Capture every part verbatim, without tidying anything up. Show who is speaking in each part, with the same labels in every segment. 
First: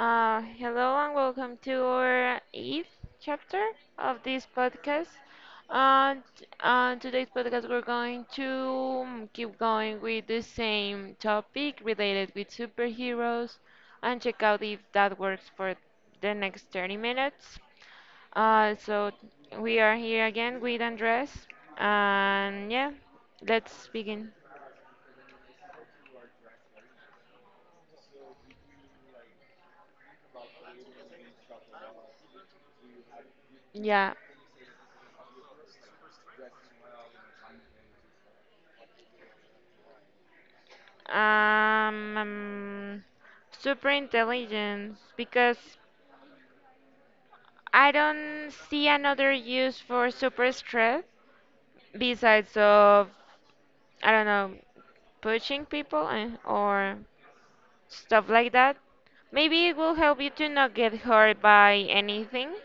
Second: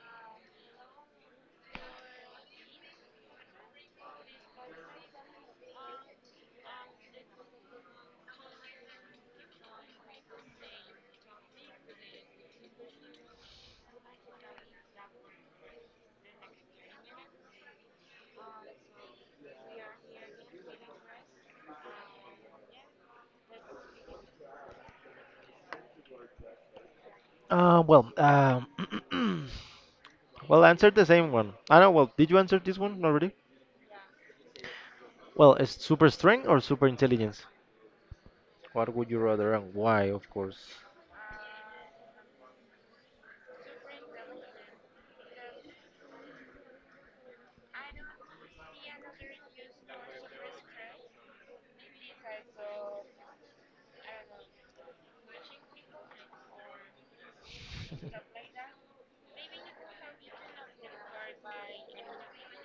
Speaker 1: uh, hello and welcome to our eighth chapter of this podcast. And on today's podcast, we're going to mm, keep going with the same topic related with superheroes and check out if that works for the next thirty minutes. Uh, so we are here again with Andres, and yeah, let's begin.
Speaker 2: Uh, well, um, well, answer the same one. I know. Well, did you answer this one already?
Speaker 1: Yeah.
Speaker 2: Well, is super strength or super intelligence? What would you rather and why, of course?
Speaker 1: Um, um, Super intelligence because I don't see another use for super strength besides of, I don't know, pushing people, eh, or stuff like that. Maybe it will help you to not get hurt by anything,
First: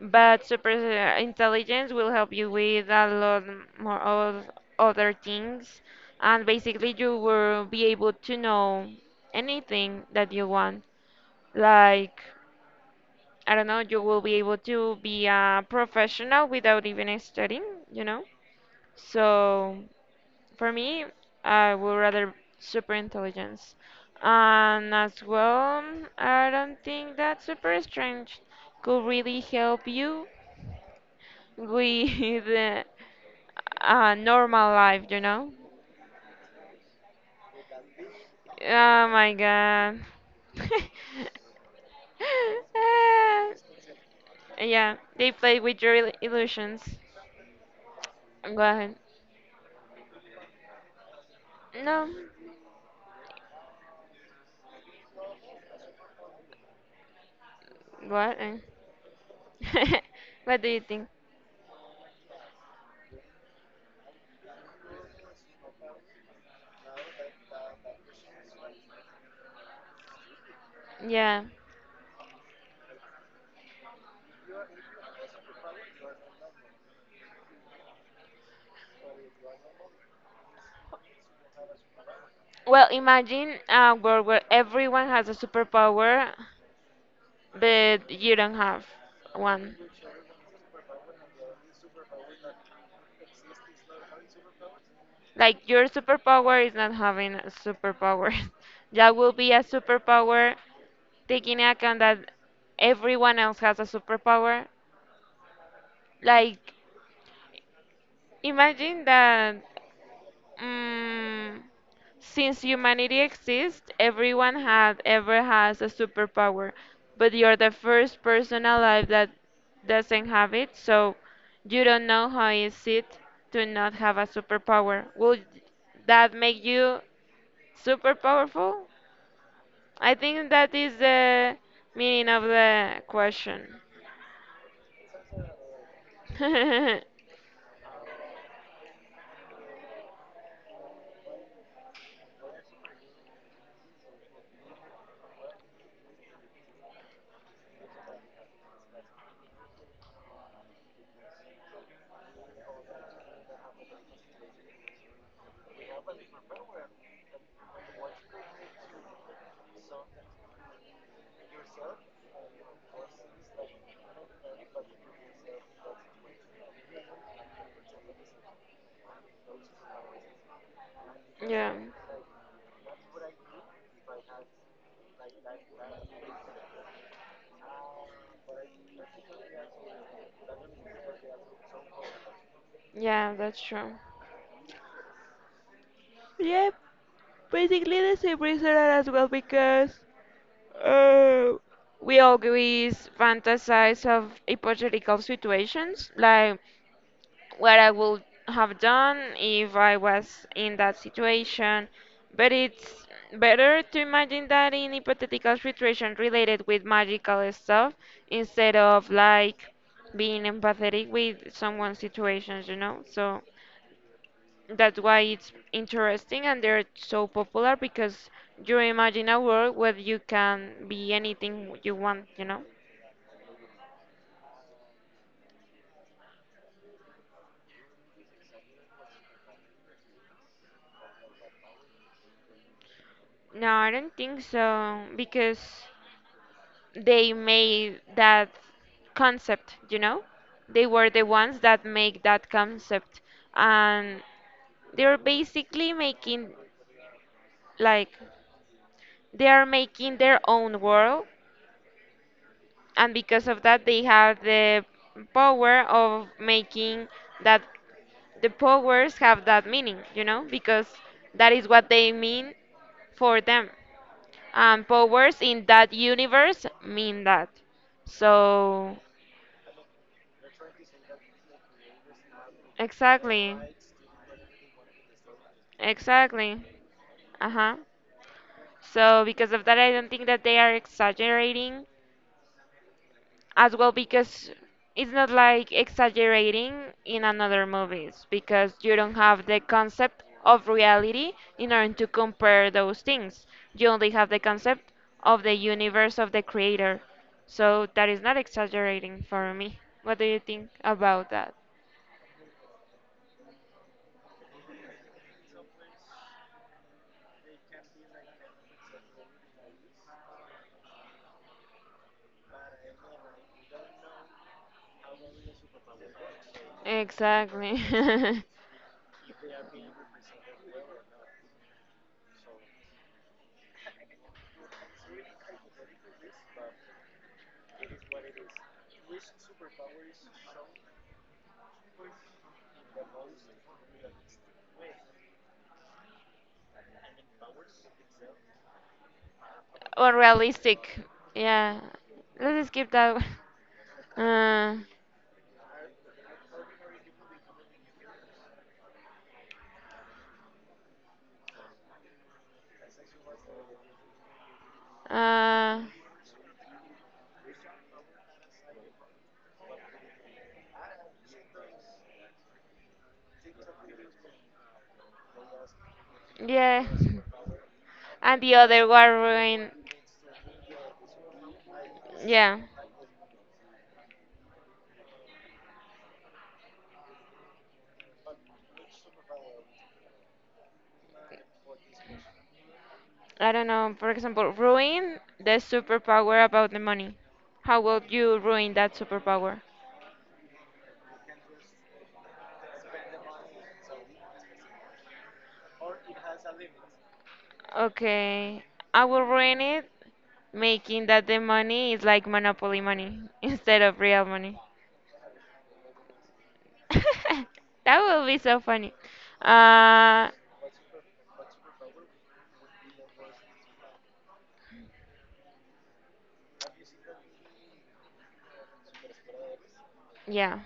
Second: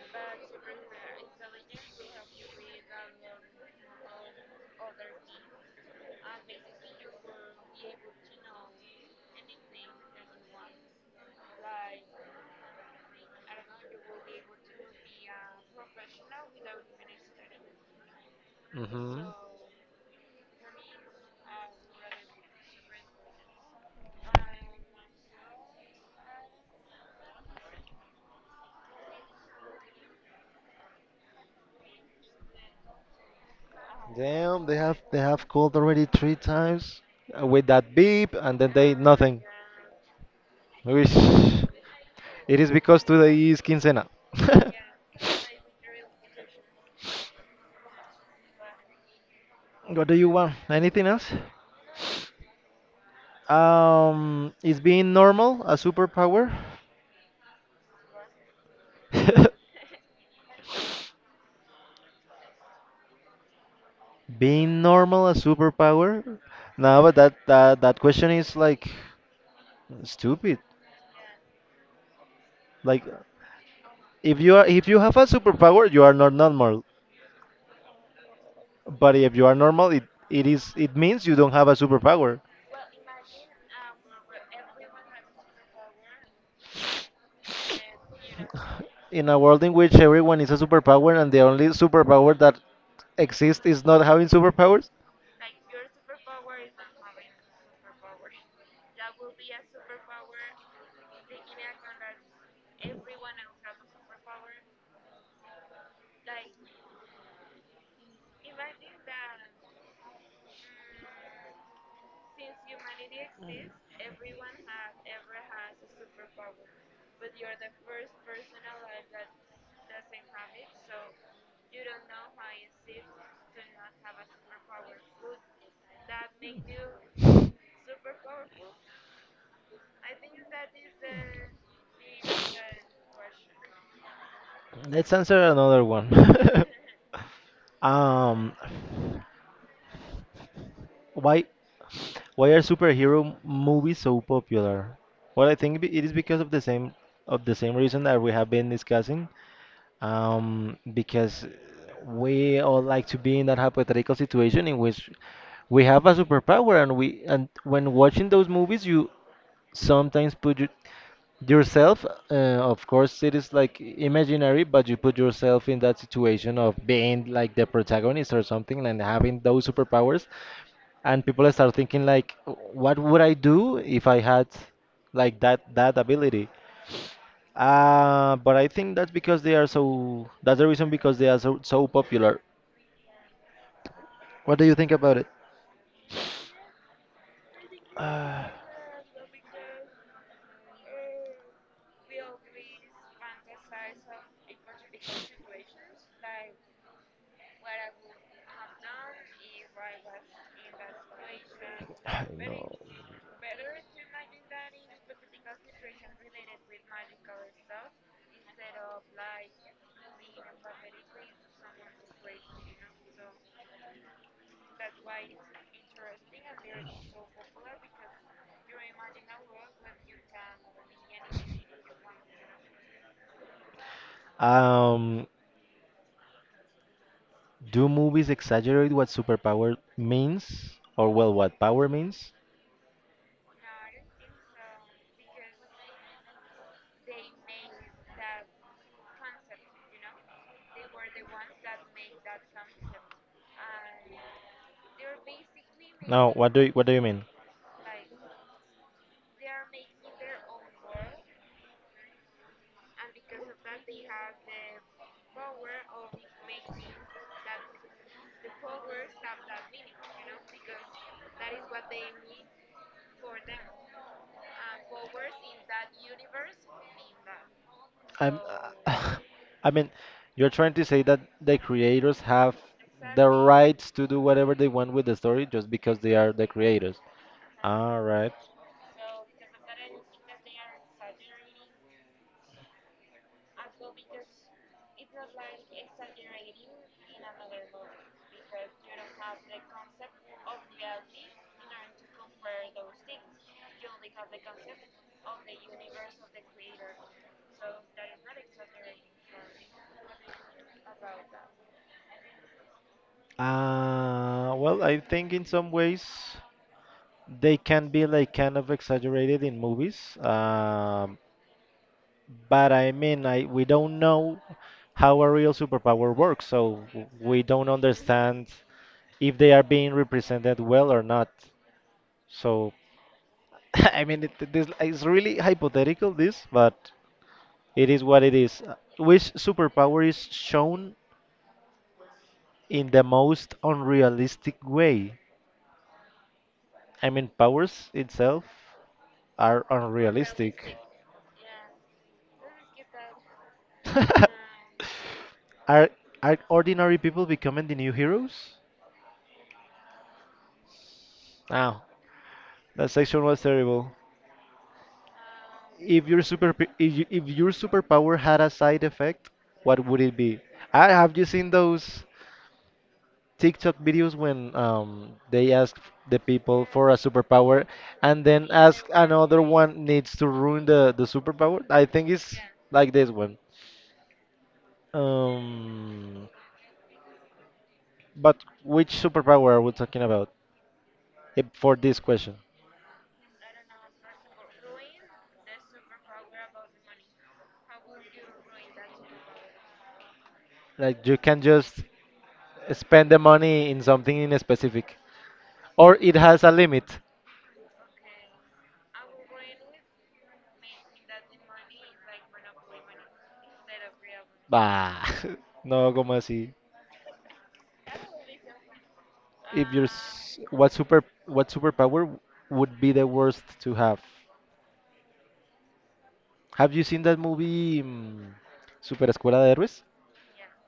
Speaker 1: but super uh, intelligence will help you with a lot more of other things, and basically you will be able to know anything that you want. Like, I don't know, you will be able to be a professional without even studying, you know?
Speaker 2: Hmm.
Speaker 1: So, for me, I would rather super intelligence. And as well, I don't think that super strength could really help you with uh, a
Speaker 2: Damn,
Speaker 1: normal
Speaker 2: they have
Speaker 1: life,
Speaker 2: they
Speaker 1: you
Speaker 2: have
Speaker 1: know?
Speaker 2: called already three times. uh, With that beep, and then they
Speaker 1: Oh my
Speaker 2: nothing.
Speaker 1: god.
Speaker 2: Wish it is because today is quincena.
Speaker 1: Yeah, they play with your il- illusions. Go ahead.
Speaker 2: What do you want? Anything else?
Speaker 1: No.
Speaker 2: Um, is being normal a superpower?
Speaker 1: What? Eh? What do you think?
Speaker 2: Being normal a superpower? No, but that that, that question is like stupid.
Speaker 1: Yeah.
Speaker 2: Like if you are if you have a superpower, you are not normal. But if you are normal, it, it is it means you don't have a superpower.
Speaker 1: Well, imagine a world where everyone has a superpower, but you don't have
Speaker 2: In a world
Speaker 1: one.
Speaker 2: in which everyone is a superpower and the only superpower that exists is not having superpowers.
Speaker 1: Like, your superpower is not having a superpower. That will be a superpower, taking into account that everyone else has a superpower. Like, imagine that. Mm, since humanity exists, everyone had ever has a superpower, but you're the first person alive that doesn't have it, so you don't know how is it to not have a superpower. Would that make you super powerful? I think that is the meaning of the question.
Speaker 2: Let's answer another one. um, why Why are superhero movies so popular? Well, I think it is because of the same of the same reason that we have been discussing. Um, because we all like to be in that hypothetical situation in which we have a superpower, and we and when watching those movies, you sometimes put you, yourself, uh, of course, it is like imaginary, but you put yourself in that situation of being like the protagonist or something and having those superpowers, and people
Speaker 1: Yeah,
Speaker 2: start thinking like what would I do if I had like that that ability. Uh, but I think that's because they are so that's the reason because they are so, so popular.
Speaker 1: yeah, that's true.
Speaker 2: What do you think about it?
Speaker 1: Yeah, basically the same reason as well because Uh, we always fantasize of hypothetical situations, like what I would have done if I was in that situation. But it's better to imagine that in hypothetical situation related with magical stuff instead of like being empathetic with someone's situations, you know? So that's why it's interesting and they're so popular because you imagine a world where you can be anything you want, you know?
Speaker 2: Um, do movies exaggerate what superpower means, or well, what power means?
Speaker 1: No, I don't think so because they made that concept, you know? They were the ones that make that concept, and they're basically making,
Speaker 2: What do you, what do you mean?
Speaker 1: like, they are making their own world, and because of that they have the power of making that the powers have that meaning, you know, because that is what they mean for them. And powers in that universe mean that.
Speaker 2: I'm,
Speaker 1: So,
Speaker 2: I mean, you're trying to say that the creators have the
Speaker 1: exactly.
Speaker 2: rights to do whatever they want with the story just because they are the
Speaker 1: Exactly.
Speaker 2: creators.
Speaker 1: Uh huh.
Speaker 2: All right.
Speaker 1: So, because of that, I don't think that they are exaggerating as well because it's not like exaggerating in another movies because you don't have the concept of reality in order to compare those things. You only have the concept of the universe of the creator. So that is not exaggerating for me. What do you think about that?
Speaker 2: Uh, well, I think in some ways they can be like kind of exaggerated in movies. Um, but I mean, I we don't know how a real superpower works, so w- we don't
Speaker 1: Exactly.
Speaker 2: understand if they are being represented well or not. So I mean, it, this is really hypothetical, this, but it is what it is. Uh, Which superpower is shown in the most unrealistic way? I mean, powers itself are unrealistic.
Speaker 1: Unrealistic. Yeah. Let's skip that one. Uh,
Speaker 2: are are ordinary people becoming the new heroes? Now, that section was terrible.
Speaker 1: uh,
Speaker 2: If your super if, you, if your superpower had a side effect, what would it be? Ah, have you seen those TikTok videos when um, they ask the people
Speaker 1: yeah.
Speaker 2: for a superpower and
Speaker 1: And
Speaker 2: then
Speaker 1: the
Speaker 2: ask
Speaker 1: other one,
Speaker 2: another
Speaker 1: ruin.
Speaker 2: one needs to ruin the, the superpower? I think it's
Speaker 1: Yeah.
Speaker 2: like this one. Um, but which superpower are we talking about eh, for this question?
Speaker 1: I don't know, for example, ruin the superpower about the money. How will you ruin that superpower?
Speaker 2: Like you can just spend the money in something in specific, or it has a limit.
Speaker 1: Okay, I will ruin it making that the money is like monopoly money instead of real money.
Speaker 2: Bah, no, como así.
Speaker 1: That will be so funny.
Speaker 2: If you're
Speaker 1: Uh,
Speaker 2: s- what super what superpower would be the worst to have? Have you seen that movie, mm, Super Escuela de Héroes?
Speaker 1: yeah.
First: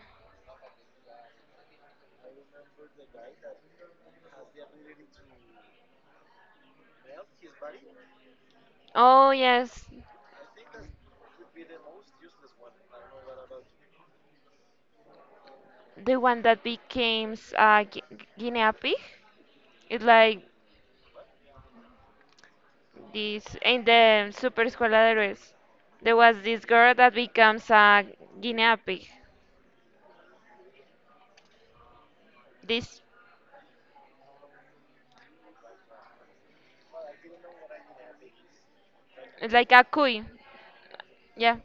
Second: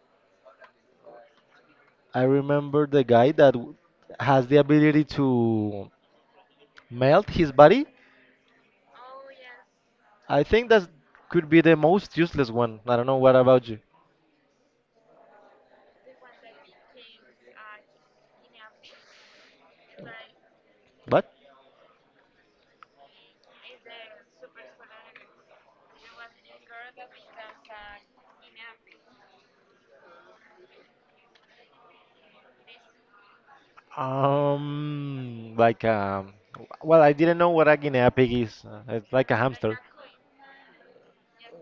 Speaker 2: I remember the guy that w- has the ability to melt his body.
Speaker 1: Oh yes,
Speaker 2: I think that could be the most useless one. I don't know what about you.
Speaker 1: the one that becomes uh, gu- guinea pig. It's like
Speaker 2: What?
Speaker 1: this in the Super Escuela de Héroes, there was this girl that becomes a guinea pig. This,
Speaker 2: Um, like, um, well, I didn't know what a guinea pig is. Uh, It's like a
Speaker 1: it's like
Speaker 2: hamster.
Speaker 1: a cuy, yeah,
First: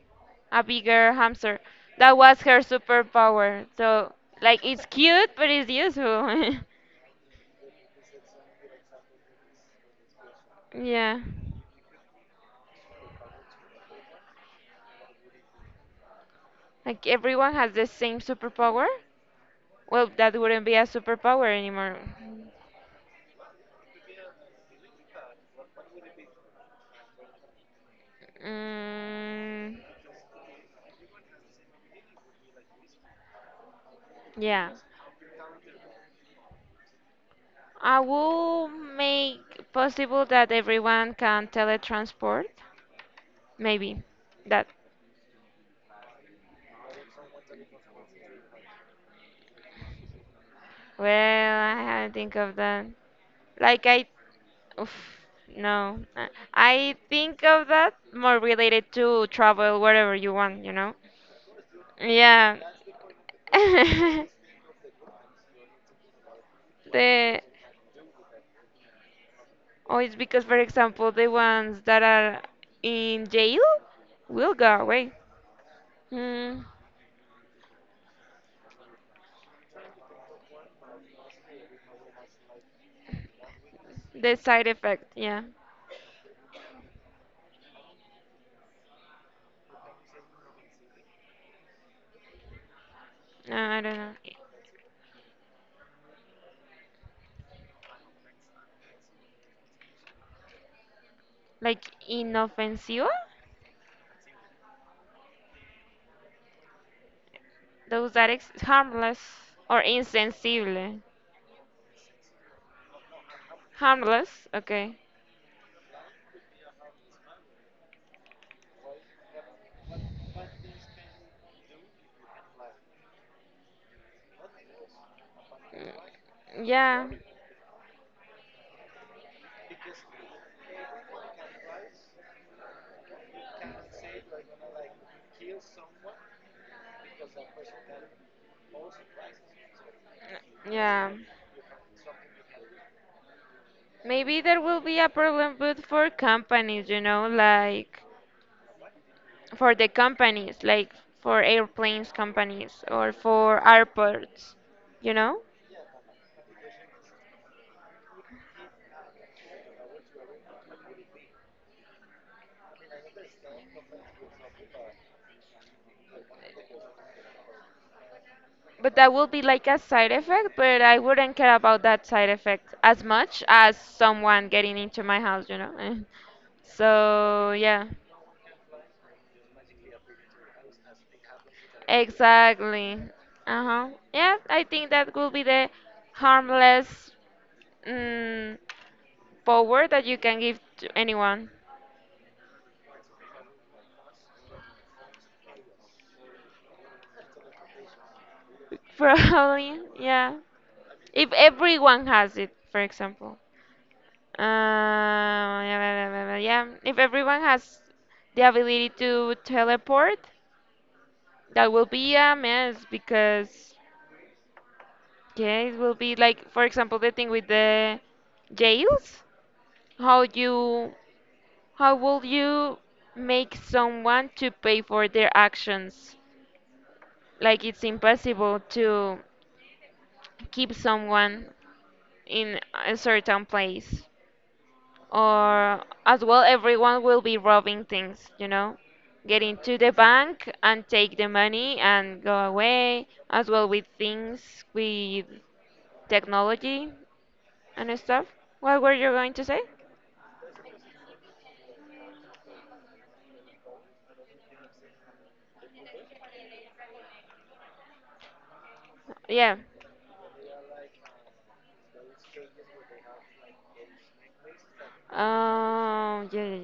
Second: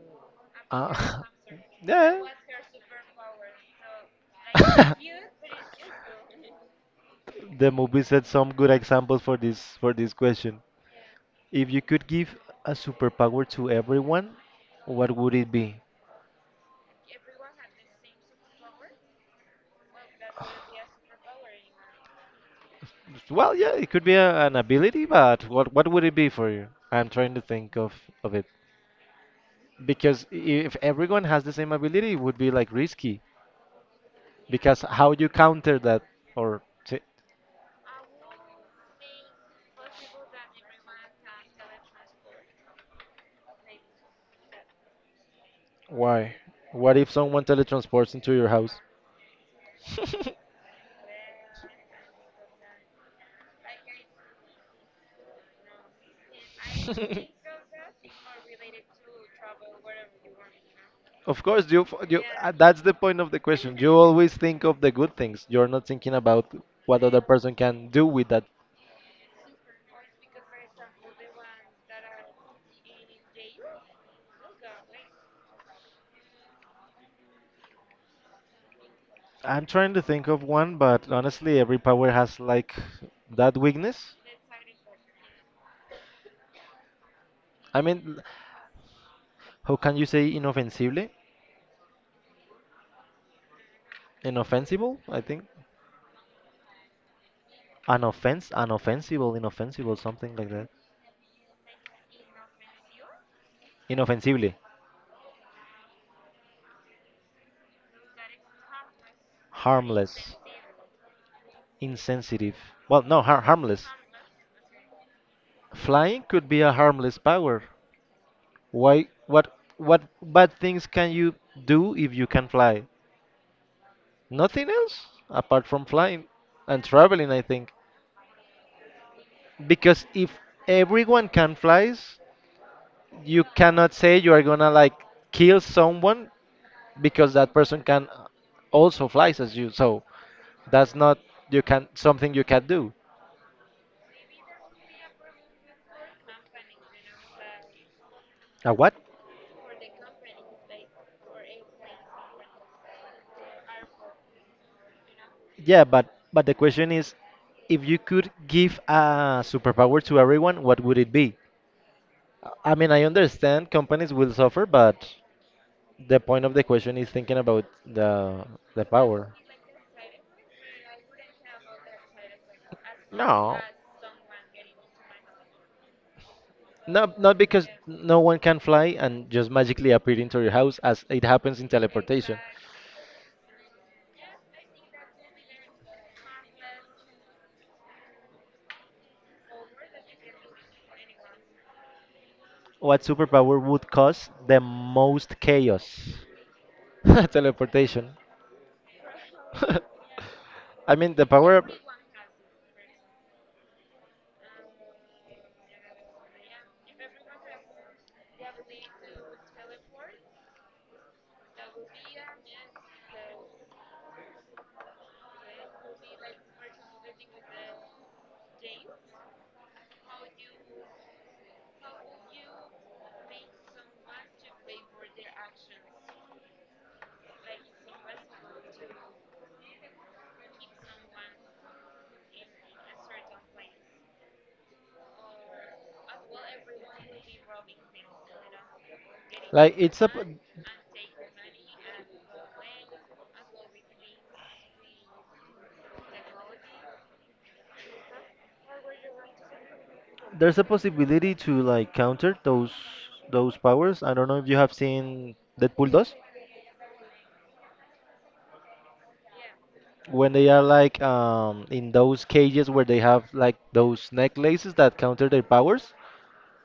Speaker 1: a bigger
Speaker 2: Uh,
Speaker 1: hamster. That
Speaker 2: yeah.
Speaker 1: was her superpower. So like it's cute, but it's useful.
Speaker 2: The movie set some good examples for this for this question.
Speaker 1: Yeah,
Speaker 2: If you could give a superpower to everyone, what would it be?
Speaker 1: like everyone has the same superpower. Well, that wouldn't be a superpower anymore.
Speaker 2: Well, yeah, it could be a, an ability, but what what would it be for you? I'm trying to think of of it
Speaker 1: Mm,
Speaker 2: because i- if everyone has the same ability, it would be like risky
Speaker 1: yeah.
Speaker 2: because how you counter that or t
Speaker 1: I will make possible that everyone can teletransport. Maybe that.
Speaker 2: Why? What if someone teletransports into your house?
Speaker 1: Well, I had to think of that. Like I, oof, no, Uh, I think of that more related to travel wherever you want, you know.
Speaker 2: Of course, you, f- you uh,
Speaker 1: Yeah.
Speaker 2: that's the point of the question. You
Speaker 1: the
Speaker 2: always think of the good things. You're not thinking about what other person can do with that.
Speaker 1: Oh, it's because, for example, the ones that are in jail will go away. Mm,
Speaker 2: I'm trying to think of one, but honestly, every power has like that weakness.
Speaker 1: the side effect, yeah.
Speaker 2: I mean, how can you say inoffensible?
Speaker 1: Uh, I don't know.
Speaker 2: Inoffensible, I think. Unoffense, unoffensible, inoffensible, something like that.
Speaker 1: Like, inofensiva,
Speaker 2: Inoffensible,
Speaker 1: those that ex harmless, or
Speaker 2: harmless,
Speaker 1: insensible.
Speaker 2: insensitive. Well, no, har harmless.
Speaker 1: Harmless, okay.
Speaker 2: Flying could be a harmless power. Why, what, what bad things can you do if you can fly? Nothing else apart from flying and
Speaker 1: Yeah,
Speaker 2: traveling, I think. Because if everyone can flies, you cannot say you are gonna like kill someone because that person can also flies as you. So that's
Speaker 1: yeah.
Speaker 2: not you can something you can do.
Speaker 1: Maybe there will be a problem, but for companies, you know, like
Speaker 2: A what?
Speaker 1: for the companies, like for airplanes companies or for airports, you know?
Speaker 2: Yeah, but but the question is, if you could give a superpower to everyone, what would it be? I mean, I understand companies will suffer, but the point of the question is thinking about the the
Speaker 1: But that will
Speaker 2: power.
Speaker 1: be like a side effect, but I wouldn't care about that side effect as much
Speaker 2: No,
Speaker 1: as someone getting into my house, you know?
Speaker 2: not not
Speaker 1: So,
Speaker 2: because
Speaker 1: yeah,
Speaker 2: no one can fly and just magically appear into your house as it happens in teleportation.
Speaker 1: exactly. Uh-huh. Yeah, I think that will be the harmless, Mm, power that you can give to anyone.
Speaker 2: What superpower would cause the most chaos? Teleportation.
Speaker 1: Probably, yeah.
Speaker 2: I mean, the
Speaker 1: If
Speaker 2: power
Speaker 1: everyone has it, for example. Uh, yeah, yeah, if everyone has the ability to teleport, that will be a mess because, yeah, it will be like, for example, the thing with the jails. How you, how will you make someone to pay for their actions? Like, it's impossible to keep someone in a certain place. Or as well, everyone will be robbing things, you know? Get
Speaker 2: like
Speaker 1: into the
Speaker 2: it's a p-
Speaker 1: bank and take the money and go away, as well with things, with technology and stuff. What were you going to say?
Speaker 2: There's a possibility to like counter those those powers. I don't know if you have seen Deadpool does
Speaker 1: Yeah.
Speaker 2: when they are like um in those cages where they have like those necklaces that counter their powers.
Speaker 1: Um, yeah. yeah,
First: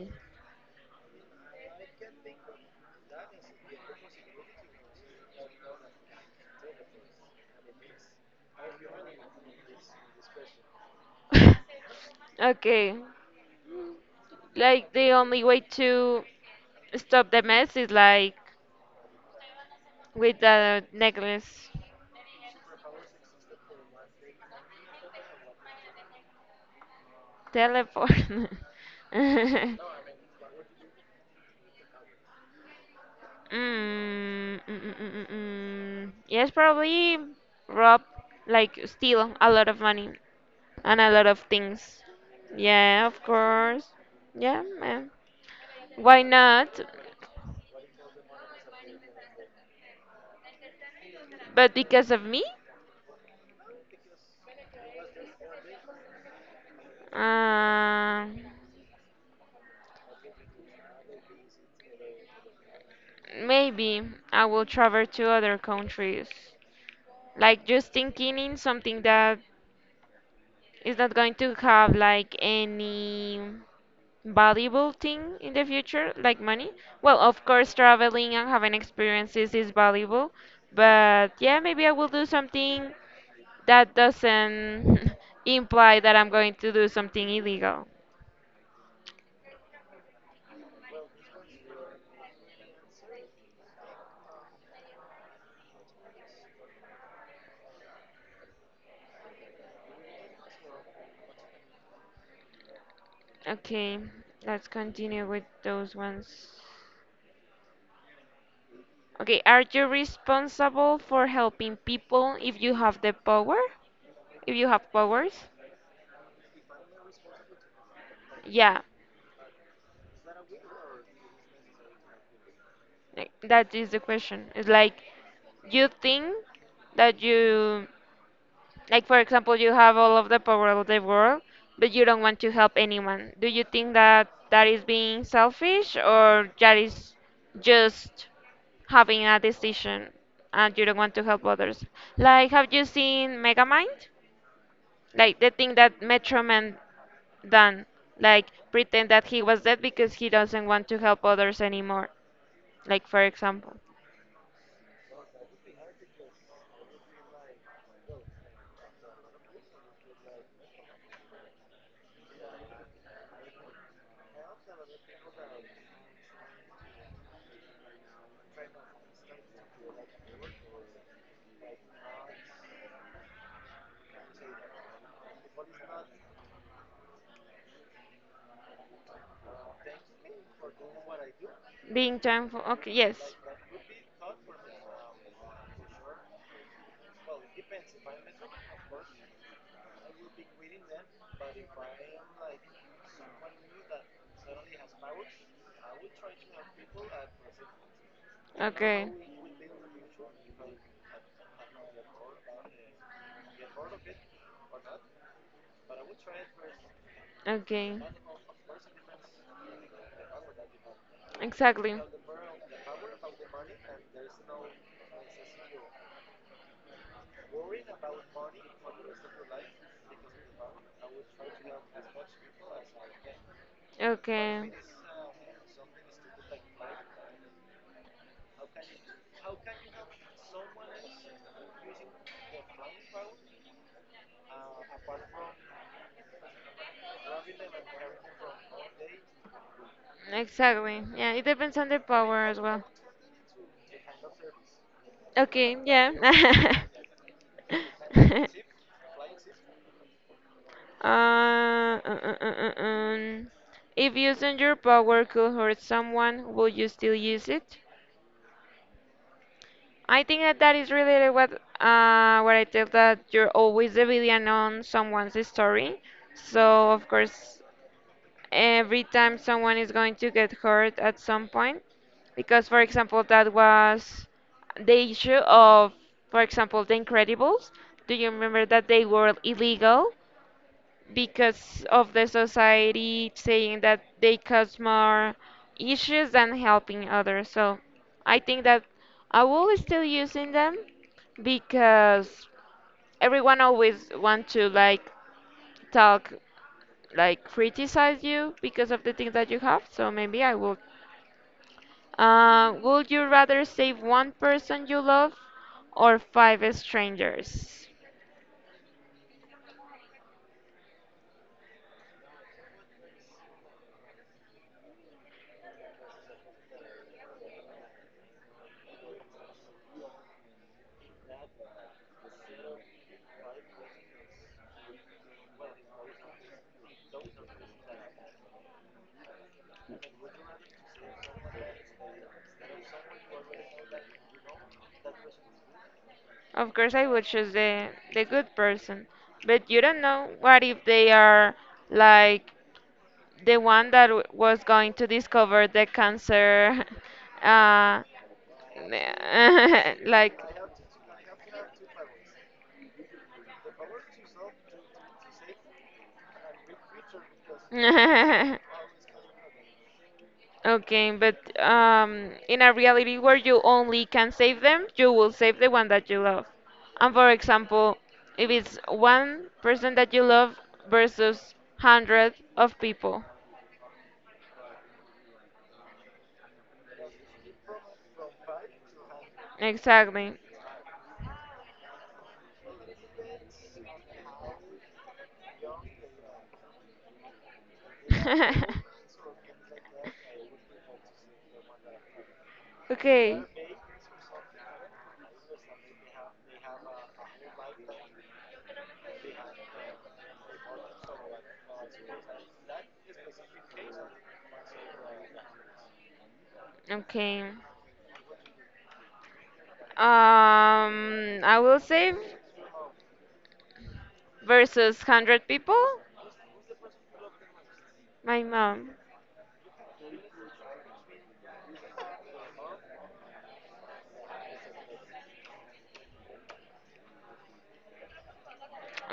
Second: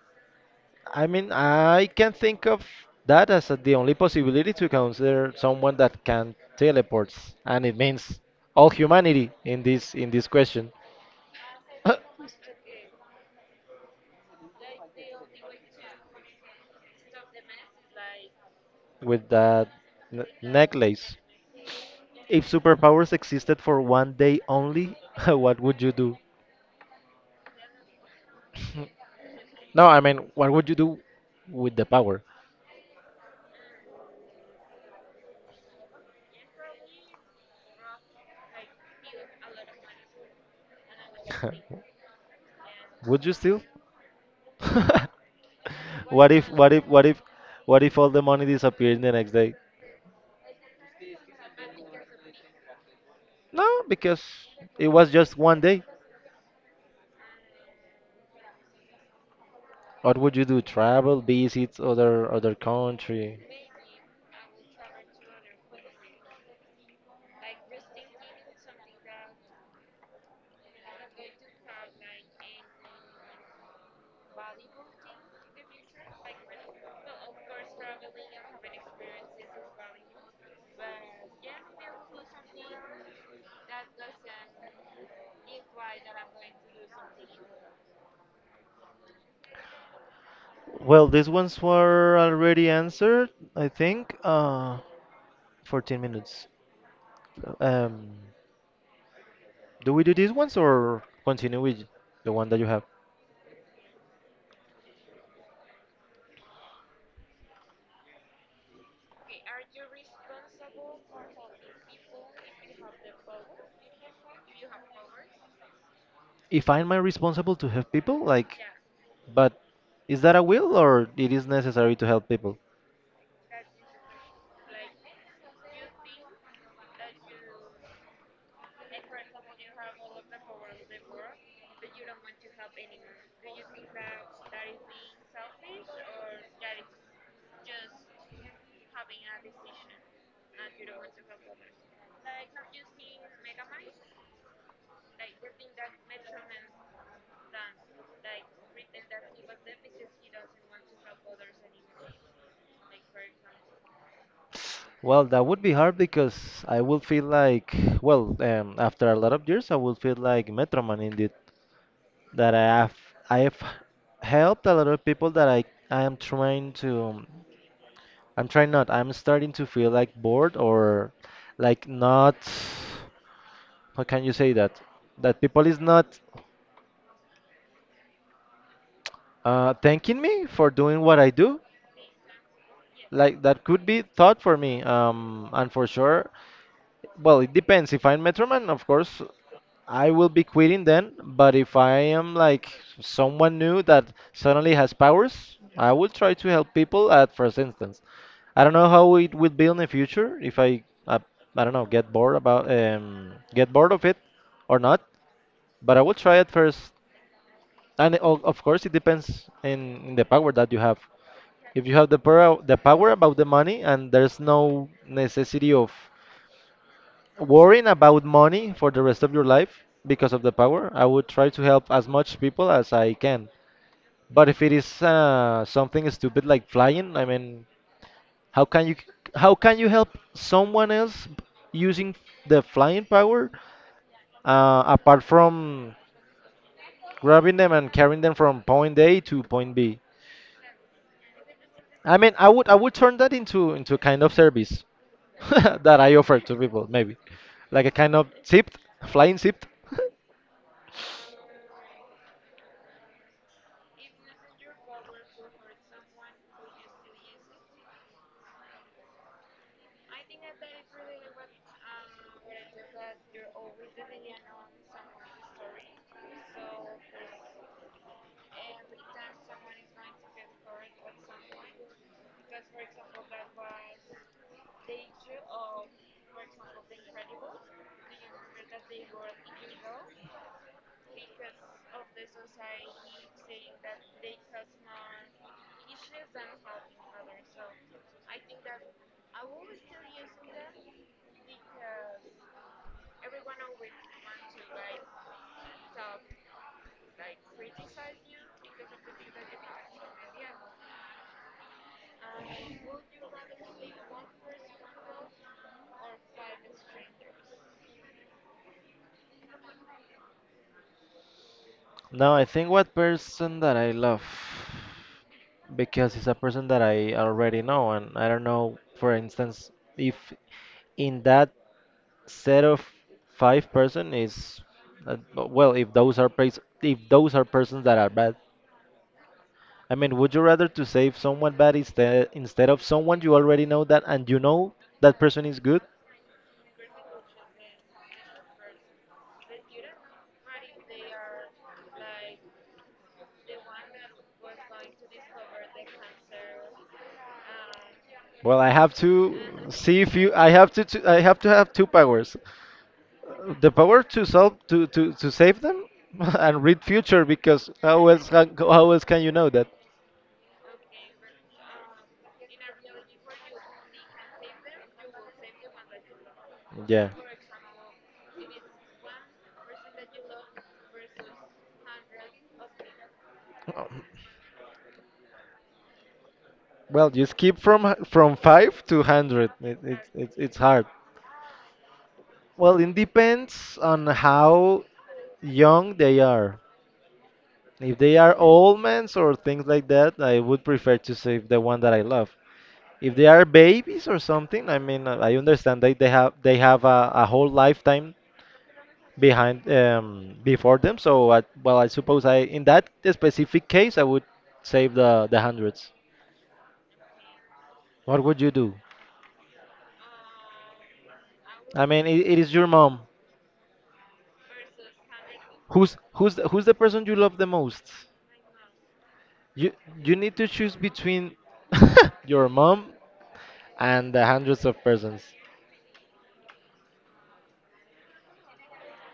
Speaker 2: I mean, I can think of that as a- the only possibility to counter someone that can teleport, and it means all humanity in this in this question.
Speaker 1: yeah. Okay. Like the only way to stop the mess is like
Speaker 2: with that n-
Speaker 1: with the
Speaker 2: necklace.
Speaker 1: necklace
Speaker 2: If superpowers existed for one day only, what would you do?
Speaker 1: teleport.
Speaker 2: No, I mean, what would you do with the power?
Speaker 1: Mm, mm, mm, mm, mm, mm. Yes, probably rob, like steal a lot of money and a lot of things. Yeah, of
Speaker 2: Would you still?
Speaker 1: course. Yeah, yeah. Why
Speaker 2: what if what
Speaker 1: not?
Speaker 2: if what if what if all the money disappeared the next day?
Speaker 1: But because of me?
Speaker 2: No, because it was just one day.
Speaker 1: Uh,
Speaker 2: What would you do? Travel, visit other other country?
Speaker 1: maybe I will travel to other countries. Like just thinking in something that is not going to have like any, valuable thing in the future, like money? Well, of course, traveling and having experiences is valuable, but yeah, maybe I will do something that doesn't imply that I'm going to do something illegal.
Speaker 2: Well, these ones were already answered, I think. Uh, 14 minutes. Um, do we do these ones or continue with the one that you have?
Speaker 1: Okay, let's continue with those ones. Okay, are you responsible for helping people if you have the power? If you have powers?
Speaker 2: If I'm responsible to help people, like,
Speaker 1: Yeah,
Speaker 2: but is that a will or it is necessary to help people?
Speaker 1: like, that is the question. It's like you think that you Like, for example, you have all of the power of the world, but you don't want to help anyone. Do you think that that is being selfish or that is just having a decision and you don't want to help others? Like, have you seen Megamind? Like, the thing that Metro Man done, like, pretend that he was dead because he doesn't want to help others anymore. Like, for example,
Speaker 2: Well, that would be hard because I will feel like, well, um, after a lot of years, I will feel like Metroman indeed, that I have I have helped a lot of people that I I am trying to I'm trying not I'm starting to feel like bored or like not. How can you say that that people is not uh, thanking me for doing what I do?
Speaker 1: being thankful. Okay, yes.
Speaker 2: Like that could be thought for me, um, and for sure, well, it depends. If I'm Metroman, of course I will be quitting then. But if I am like someone new that suddenly has powers, I will try to help people at first instance. I don't know
Speaker 1: Okay.
Speaker 2: how it will be in the future if I I, I don't know, get bored about um, get bored of it or not. But I will try at first,
Speaker 1: Okay,
Speaker 2: and o- of course it depends in, in the power that you have. If you
Speaker 1: exactly.
Speaker 2: have the power the power about the money, and there's no necessity of worrying about money for the rest of your life because of the power, I would try to help as much people as I can. But if
Speaker 1: Okay,
Speaker 2: it is uh, something stupid like flying, I mean, how can you how can you help someone else using the flying power, uh, apart from grabbing them and carrying them from point A to point B?
Speaker 1: exactly. Yeah, it depends on the
Speaker 2: I mean,
Speaker 1: power
Speaker 2: I
Speaker 1: as
Speaker 2: would I
Speaker 1: well.
Speaker 2: would turn that into into a kind of service
Speaker 1: Okay,
Speaker 2: that
Speaker 1: yeah.
Speaker 2: I offer to people, maybe, like a kind of zipped, flying zipped.
Speaker 1: uh, uh, uh, uh, uh, um, if using your power could hurt someone, would you still use it? I think that that is related what uh what I tell that you're always the villain on someone's story. So of course, every time someone is going to get hurt at some point, because for example that was the issue of, for example, The Incredibles. Do you remember that they were illegal? Because of the society saying that they cause more issues than helping others. So I think that I will still using them because everyone always want to like talk, like criticize you because of the things that you have. So maybe I will. Uh, would you rather save one person you love or five strangers?
Speaker 2: Now I think what person that I love, because it's a person that I already know, and I don't know, for instance, if in that set of five person is uh, well, if those are pers- if those are persons that are bad. I mean, would you rather to save someone bad instead instead of someone you already know that and you know that person is good?
Speaker 1: Of course, I would choose the the good person, but you don't know what if they are like the one that w was going to discover the cancer, uh,
Speaker 2: Well, I have to see if you.
Speaker 1: like.
Speaker 2: I have to. to I have to have two powers. Uh, The power to solve to to to save them and read future, because how else can, how else can you know that?
Speaker 1: Okay, but um, in a reality where you only can save them, you will save the one that you love.
Speaker 2: Yeah.
Speaker 1: And for example, if it's one person that you love versus hundred of people.
Speaker 2: Um, Well, you skip from h- from five to hundred. It, it, it,
Speaker 1: Exactly.
Speaker 2: it's hard. Well, it depends on how young they are. If they are old men or things like that, I would prefer to save the one that I love. If they
Speaker 1: Okay,
Speaker 2: are babies or something, I mean, uh, I understand that they have they have a, a whole lifetime behind, um, before them. So, I, well, I suppose I in that specific case, I would save the the hundreds.
Speaker 1: okay.
Speaker 2: What would you do?
Speaker 1: Um, I will
Speaker 2: I mean,
Speaker 1: save
Speaker 2: it, it is your mom.
Speaker 1: versus hundred people.
Speaker 2: Who's who's the- who's the person you love the most?
Speaker 1: My mom.
Speaker 2: You you need to choose between your mom and the hundreds of persons.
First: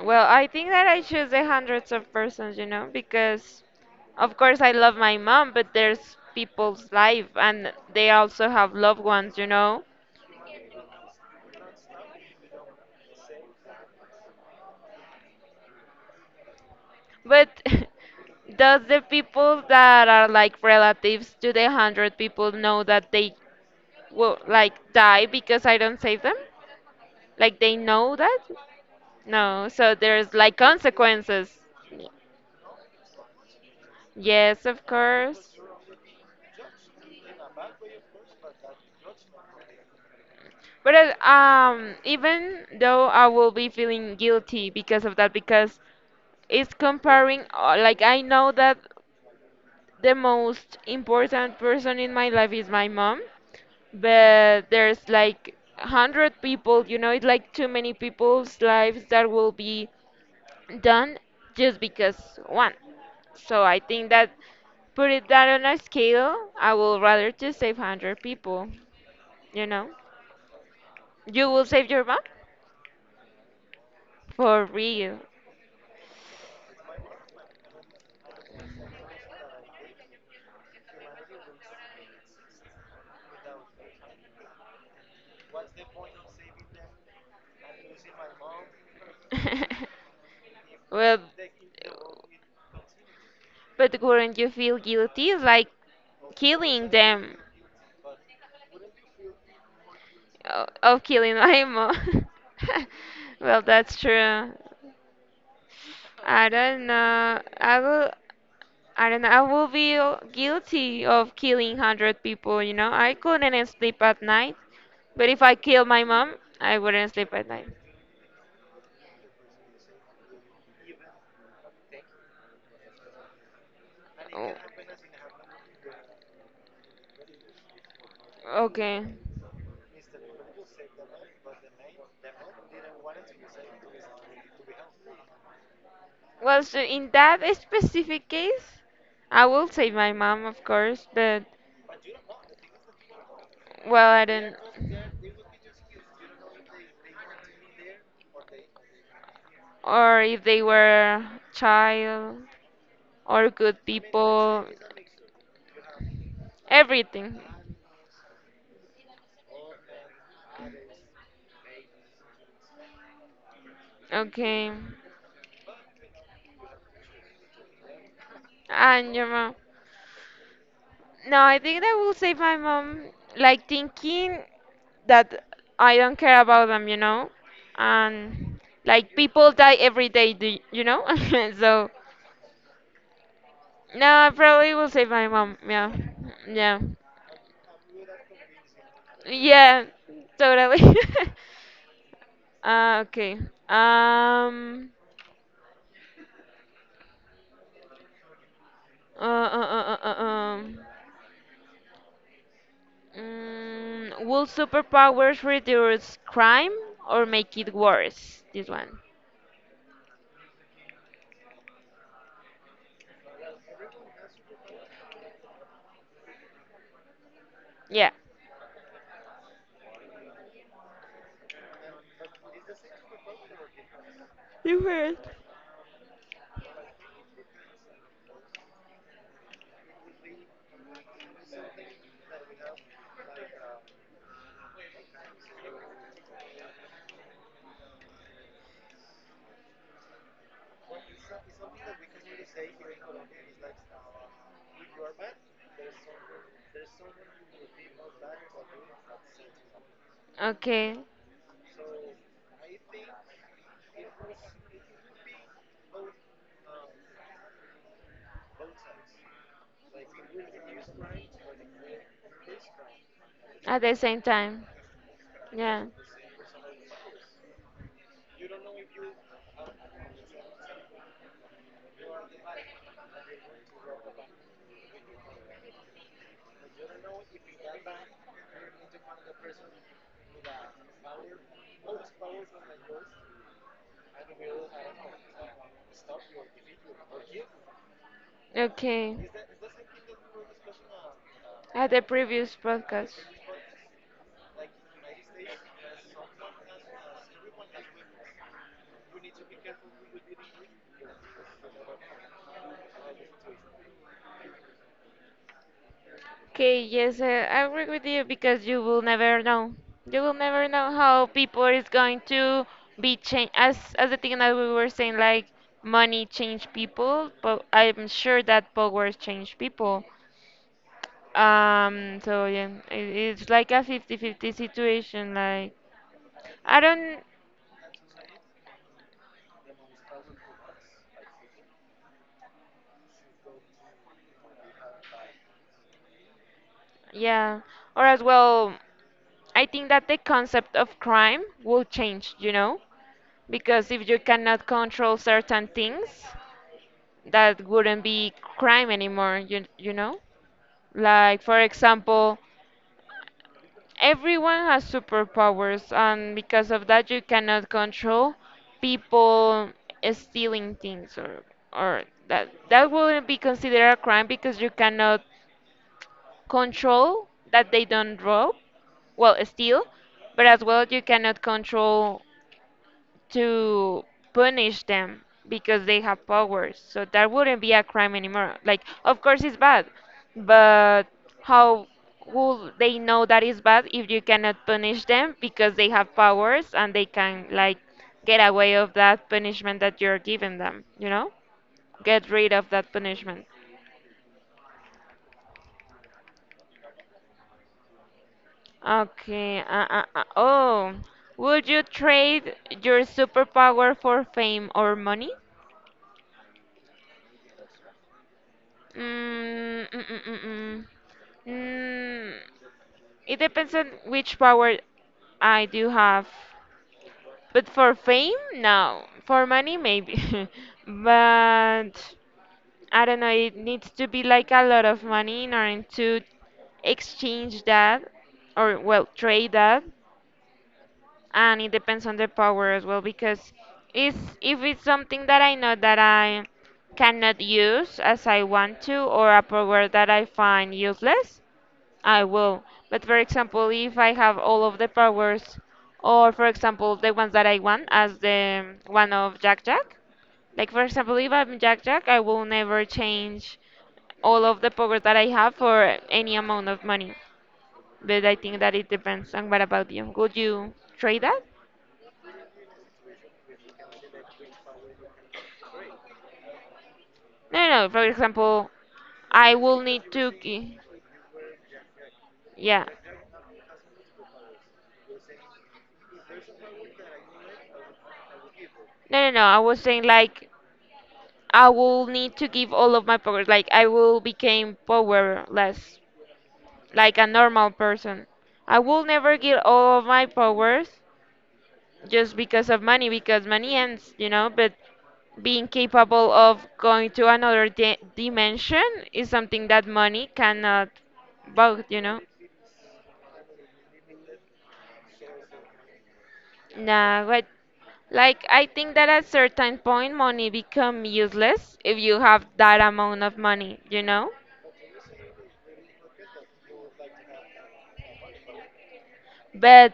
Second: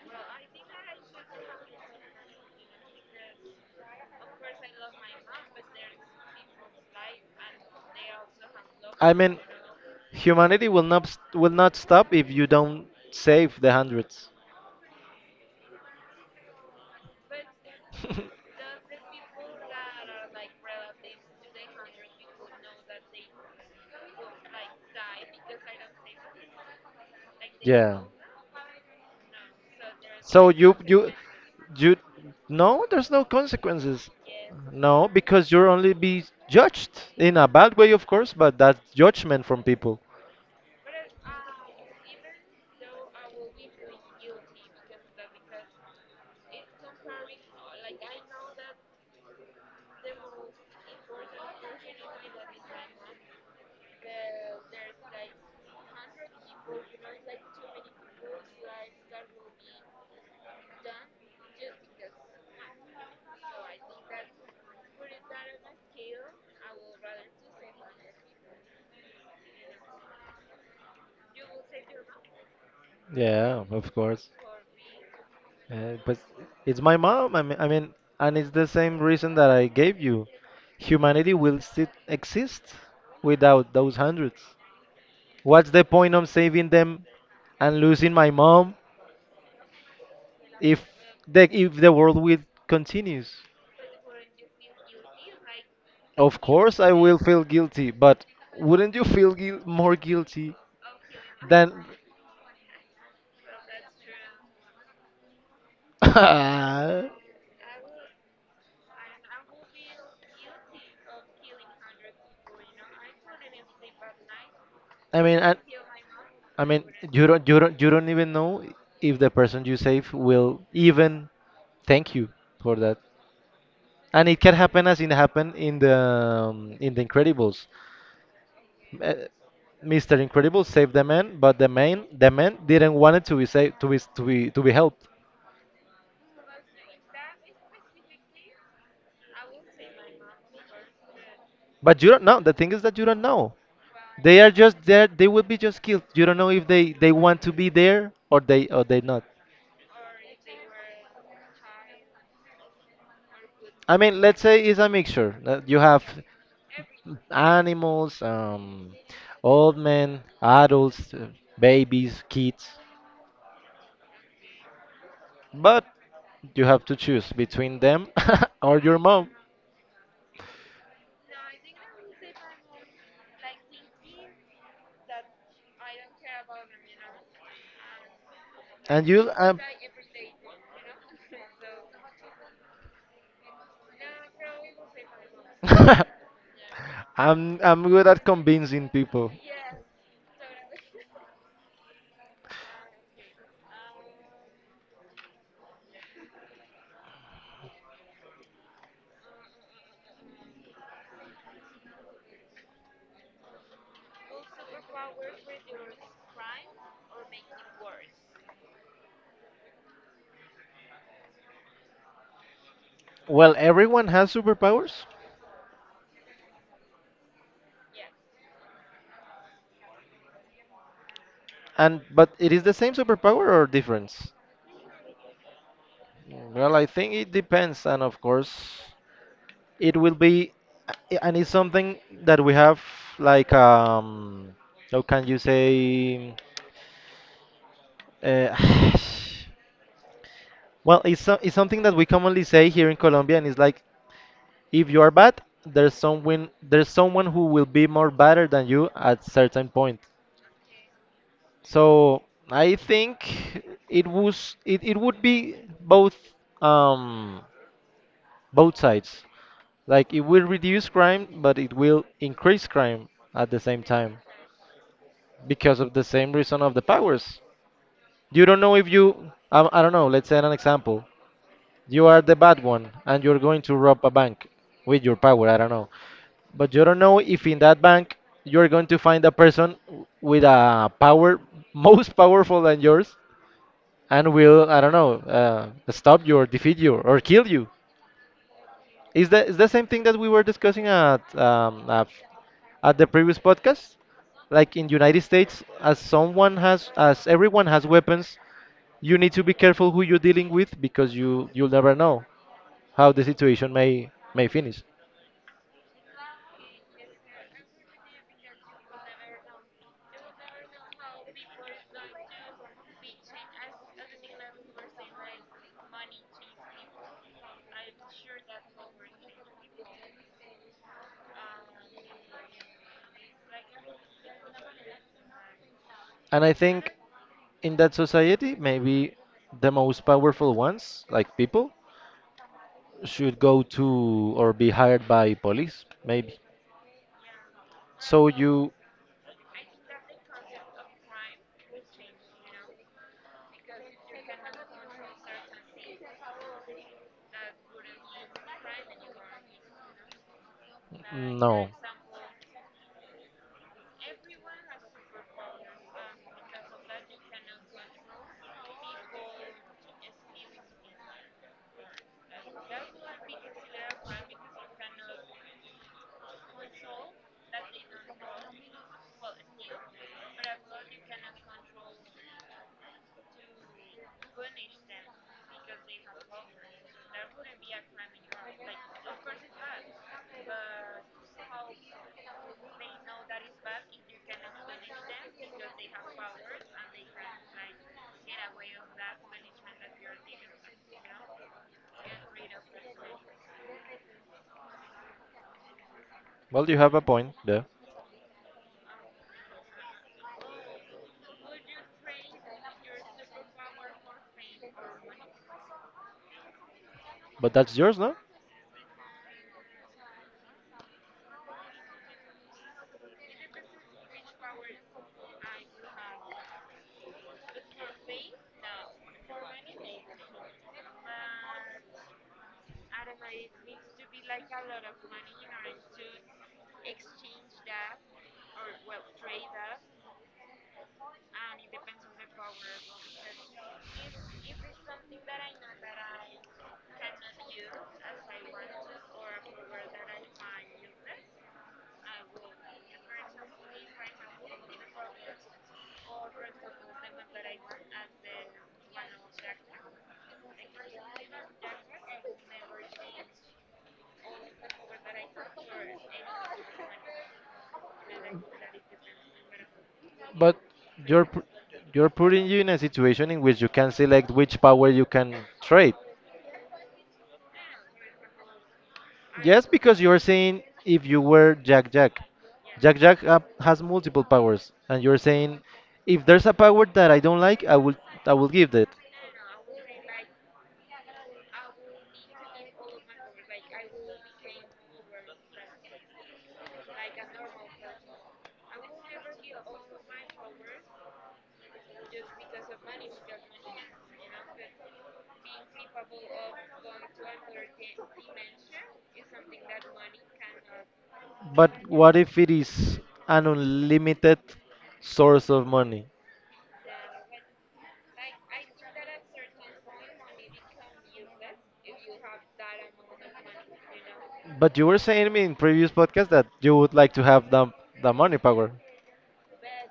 Speaker 1: Well, I think that I choose the hundreds of persons, you know, because of course, I love my mom, but there's people's life and they also have loved
Speaker 2: I mean,
Speaker 1: ones, you know?
Speaker 2: humanity will not s- will not stop if you don't save the hundreds.
Speaker 1: But does the people that are like relatives to the hundred people know that they will like die because I don't save them? Like, they
Speaker 2: Yeah.
Speaker 1: know that? No, so there's
Speaker 2: So
Speaker 1: like
Speaker 2: you you
Speaker 1: consequences.
Speaker 2: you no, there's no consequences.
Speaker 1: Yes, of
Speaker 2: No, because
Speaker 1: course.
Speaker 2: you're only be judged in a bad way, of course, but that's judgment from people.
Speaker 1: But uh, um, Even though I will be feeling guilty because of that, because it's comparing, uh, like I know that the most important person in my life is my mom, but there's like one hundred people, you know, it's like too many people's lives that will be done just because one. So I think that put it that on a scale, I will rather just save one hundred people, you know. You will save your mom?
Speaker 2: Yeah, of course.
Speaker 1: For real.
Speaker 2: Uh, but it's my mom. I mean, I mean, and it's the same reason that I gave you. Humanity will still exist without those hundreds. What's the point of saving them and losing my mom if
Speaker 1: Well,
Speaker 2: the if the world will continues?
Speaker 1: but wouldn't you feel guilty like
Speaker 2: Of course,
Speaker 1: killing
Speaker 2: I will
Speaker 1: them?
Speaker 2: feel guilty, but wouldn't you feel guil more guilty
Speaker 1: O- of
Speaker 2: than?
Speaker 1: Kilinaimo. Well, that's true. I don't
Speaker 2: I
Speaker 1: know. I will. I don't know. I will be guilty of killing hundred people. You know, I couldn't sleep at night. But
Speaker 2: mean,
Speaker 1: if I
Speaker 2: I,
Speaker 1: kill my mom,
Speaker 2: I
Speaker 1: I
Speaker 2: mean,
Speaker 1: wouldn't
Speaker 2: you
Speaker 1: sleep
Speaker 2: don't,
Speaker 1: at
Speaker 2: you
Speaker 1: night.
Speaker 2: don't, you don't even know if the person you save will even thank you for that. And it can
Speaker 1: Oh,
Speaker 2: happen as it happened in the um, in the Incredibles.
Speaker 1: okay.
Speaker 2: Uh, mister Incredible saved the man, but the man, the man didn't want it to be saved, to be to be to be helped.
Speaker 1: Well, so in that specific case, I will say my mom, of course. But
Speaker 2: But you don't know. The thing is that you don't know.
Speaker 1: well, I
Speaker 2: They are
Speaker 1: don't.
Speaker 2: just there. They will be just killed. You don't know if they they want to be there or they or they not.
Speaker 1: Or if they were child. Or good
Speaker 2: I mean, let's say
Speaker 1: people,
Speaker 2: it's a mixture. Uh, You have
Speaker 1: everything.
Speaker 2: animals, um, old men, adults, uh, babies, kids,
Speaker 1: Okay.
Speaker 2: but you have to choose between them or your
Speaker 1: And your
Speaker 2: mom.
Speaker 1: mom? No, I think that will save my mom, like thinking that I don't care about them, you know? And
Speaker 2: And
Speaker 1: like
Speaker 2: you,
Speaker 1: people
Speaker 2: um,
Speaker 1: die every day, do y- you know? So, no, I probably will save my mom. Yeah. Yeah.
Speaker 2: I'm I'm good at convincing people.
Speaker 1: Yeah, totally. uh, okay. Um, uh, uh, uh, uh, uh, um. Mm, will superpowers reduce crime or make it worse? This one.
Speaker 2: Well, everyone has superpowers.
Speaker 1: Yeah.
Speaker 2: And but it is the same superpower or difference?
Speaker 1: Different.
Speaker 2: Well, I think it depends, and of course, it will be, and it's something that we have like um, how can you say? Uh, well, it's so, it's something that we commonly say here in Colombia, and it's like if you are bad, there's someone there's someone who will be more better than you at certain point.
Speaker 1: Okay.
Speaker 2: So I think it was it, it would be both um both sides. Like it will reduce crime, but it will increase crime at the
Speaker 1: At
Speaker 2: same
Speaker 1: the
Speaker 2: time
Speaker 1: same time.
Speaker 2: because
Speaker 1: Yeah.
Speaker 2: of the same reason of the powers. You don't know if you, I, I don't know, let's say an example. You are the bad one and you're going to rob a bank with your power, I don't know. But you don't know if in that bank you're going to find a person with a power most powerful than yours and will, I don't know, uh, stop you or defeat you or kill you. Is
Speaker 1: Okay.
Speaker 2: the is the same thing that we were discussing at
Speaker 1: At
Speaker 2: um,
Speaker 1: the
Speaker 2: a
Speaker 1: previous
Speaker 2: at the
Speaker 1: podcast.
Speaker 2: previous podcast, like in United States, as someone has, as everyone has weapons, you need to be careful who you're dealing with because you you'll never know how the situation may may finish.
Speaker 1: Okay, yes, uh, I agree with you because you will never know. You will never know how people is going to be changed. As as the thing that we were saying, like money change people, but I'm sure that powers change people. Um, so yeah, it, it's like a fifty-fifty situation. Like,
Speaker 2: And I
Speaker 1: I
Speaker 2: think
Speaker 1: don't,
Speaker 2: in that society, maybe the most powerful ones, like people, should go to or be hired by police, maybe.
Speaker 1: yeah, or as
Speaker 2: So you,
Speaker 1: well, I think that the concept of crime will change, you know, because if you cannot control certain things, that wouldn't be crime anymore, you, you know? Like, for
Speaker 2: no.
Speaker 1: example, everyone has superpowers, and because of that, you cannot control people stealing things, or or that that wouldn't be considered a crime because you cannot control that they don't rob, well, steal. But as well, you cannot control to punish them because they have powers. So that wouldn't be a crime anymore. Like, of course it's bad, but how will they know that is bad if you cannot punish them because they have powers and they can like get away of that punishment that you're giving them, you know? Get rid of that punishment.
Speaker 2: Well, you have a point there,
Speaker 1: Okay. Uh, uh, uh, oh, would you trade your superpower for fame or money?
Speaker 2: but that's yours, no?
Speaker 1: Mm, mm, mm, mm, mm. Mm, it depends on which power I do have. But for fame, no. For money, maybe. But I don't know, it needs to be like a lot of money in order to exchange that, or, well, trade that. And it depends on the power as well because is if it's something that I know that I cannot use as I want to, or a power that I find useless, I will. But for example, if I have all of the powers, or for example, the ones that I want, as the one of Jack Jack, like for example, if I'm Jack Jack, I will never change all of the powers that I have for any amount of money. But I think that it depends. And what about you? Would
Speaker 2: But
Speaker 1: you trade
Speaker 2: you're
Speaker 1: that?
Speaker 2: pu- you're putting you in a situation in which you can select which power you can trade.
Speaker 1: No, no. no. For example, I
Speaker 2: Yes,
Speaker 1: will
Speaker 2: because
Speaker 1: need
Speaker 2: you're
Speaker 1: to.
Speaker 2: saying
Speaker 1: Gi-
Speaker 2: if you were Jack Jack,
Speaker 1: Yeah.
Speaker 2: Jack Jack uh, has multiple powers, and you're saying if there's a power that I don't like, I will I will give that.
Speaker 1: No, no, no. I was saying like I will need to give all of my powers. Like I will become powerless, like a normal person. I will never get all of my powers just because of money, because money ends, you know, but being capable of going to another di- dimension is something that money cannot
Speaker 2: But
Speaker 1: buy, you
Speaker 2: what
Speaker 1: know.
Speaker 2: if it is an unlimited source of money?
Speaker 1: Nah, but Like, I think that at certain point, money become useless if you have that amount of money, you know?
Speaker 2: But you were saying in previous podcast that you would like to have the the money power.
Speaker 1: But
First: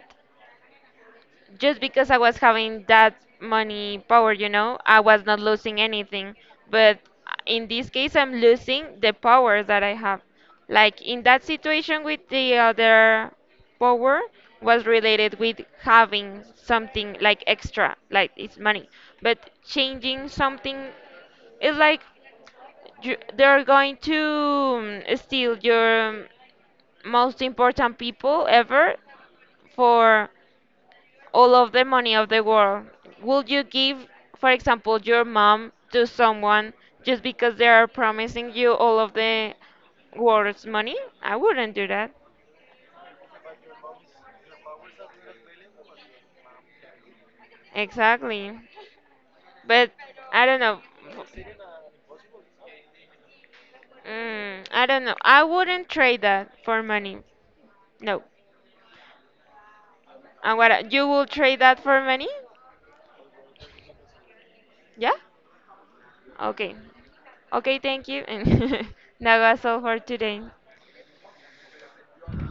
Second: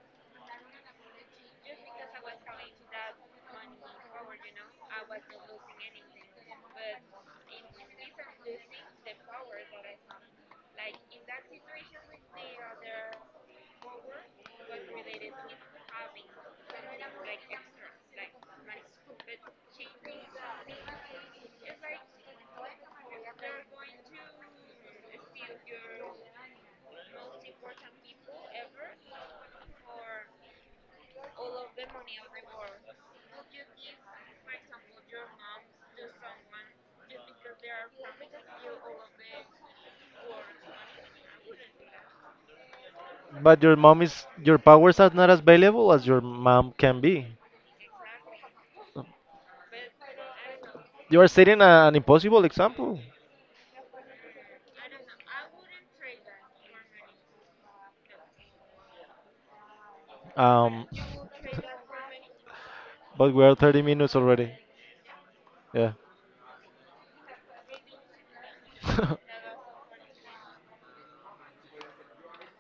Speaker 1: just because I was having that money power, you know, I was not losing anything. But in this case, I'm losing the power that I have. Like in that situation with the other power was related with having something like extra, like it's money. But changing something is like you, they're going to um, steal your um, most important people ever for all of the money of the world. Would you give, for example, your mom to someone just because they are promising you all of the world's money? I wouldn't do that.
Speaker 2: But your mom is your powers are not as valuable as your mom can be.
Speaker 1: Exactly. But I don't know.
Speaker 2: You are setting a- an impossible example.
Speaker 1: Mm, I don't know. I wouldn't trade that for money. No. And
Speaker 2: Um,
Speaker 1: what you will trade that for money?
Speaker 2: but we are thirty minutes already.
Speaker 1: Yeah?
Speaker 2: Yeah.
Speaker 1: Okay. Okay, thank you. And that was all for today.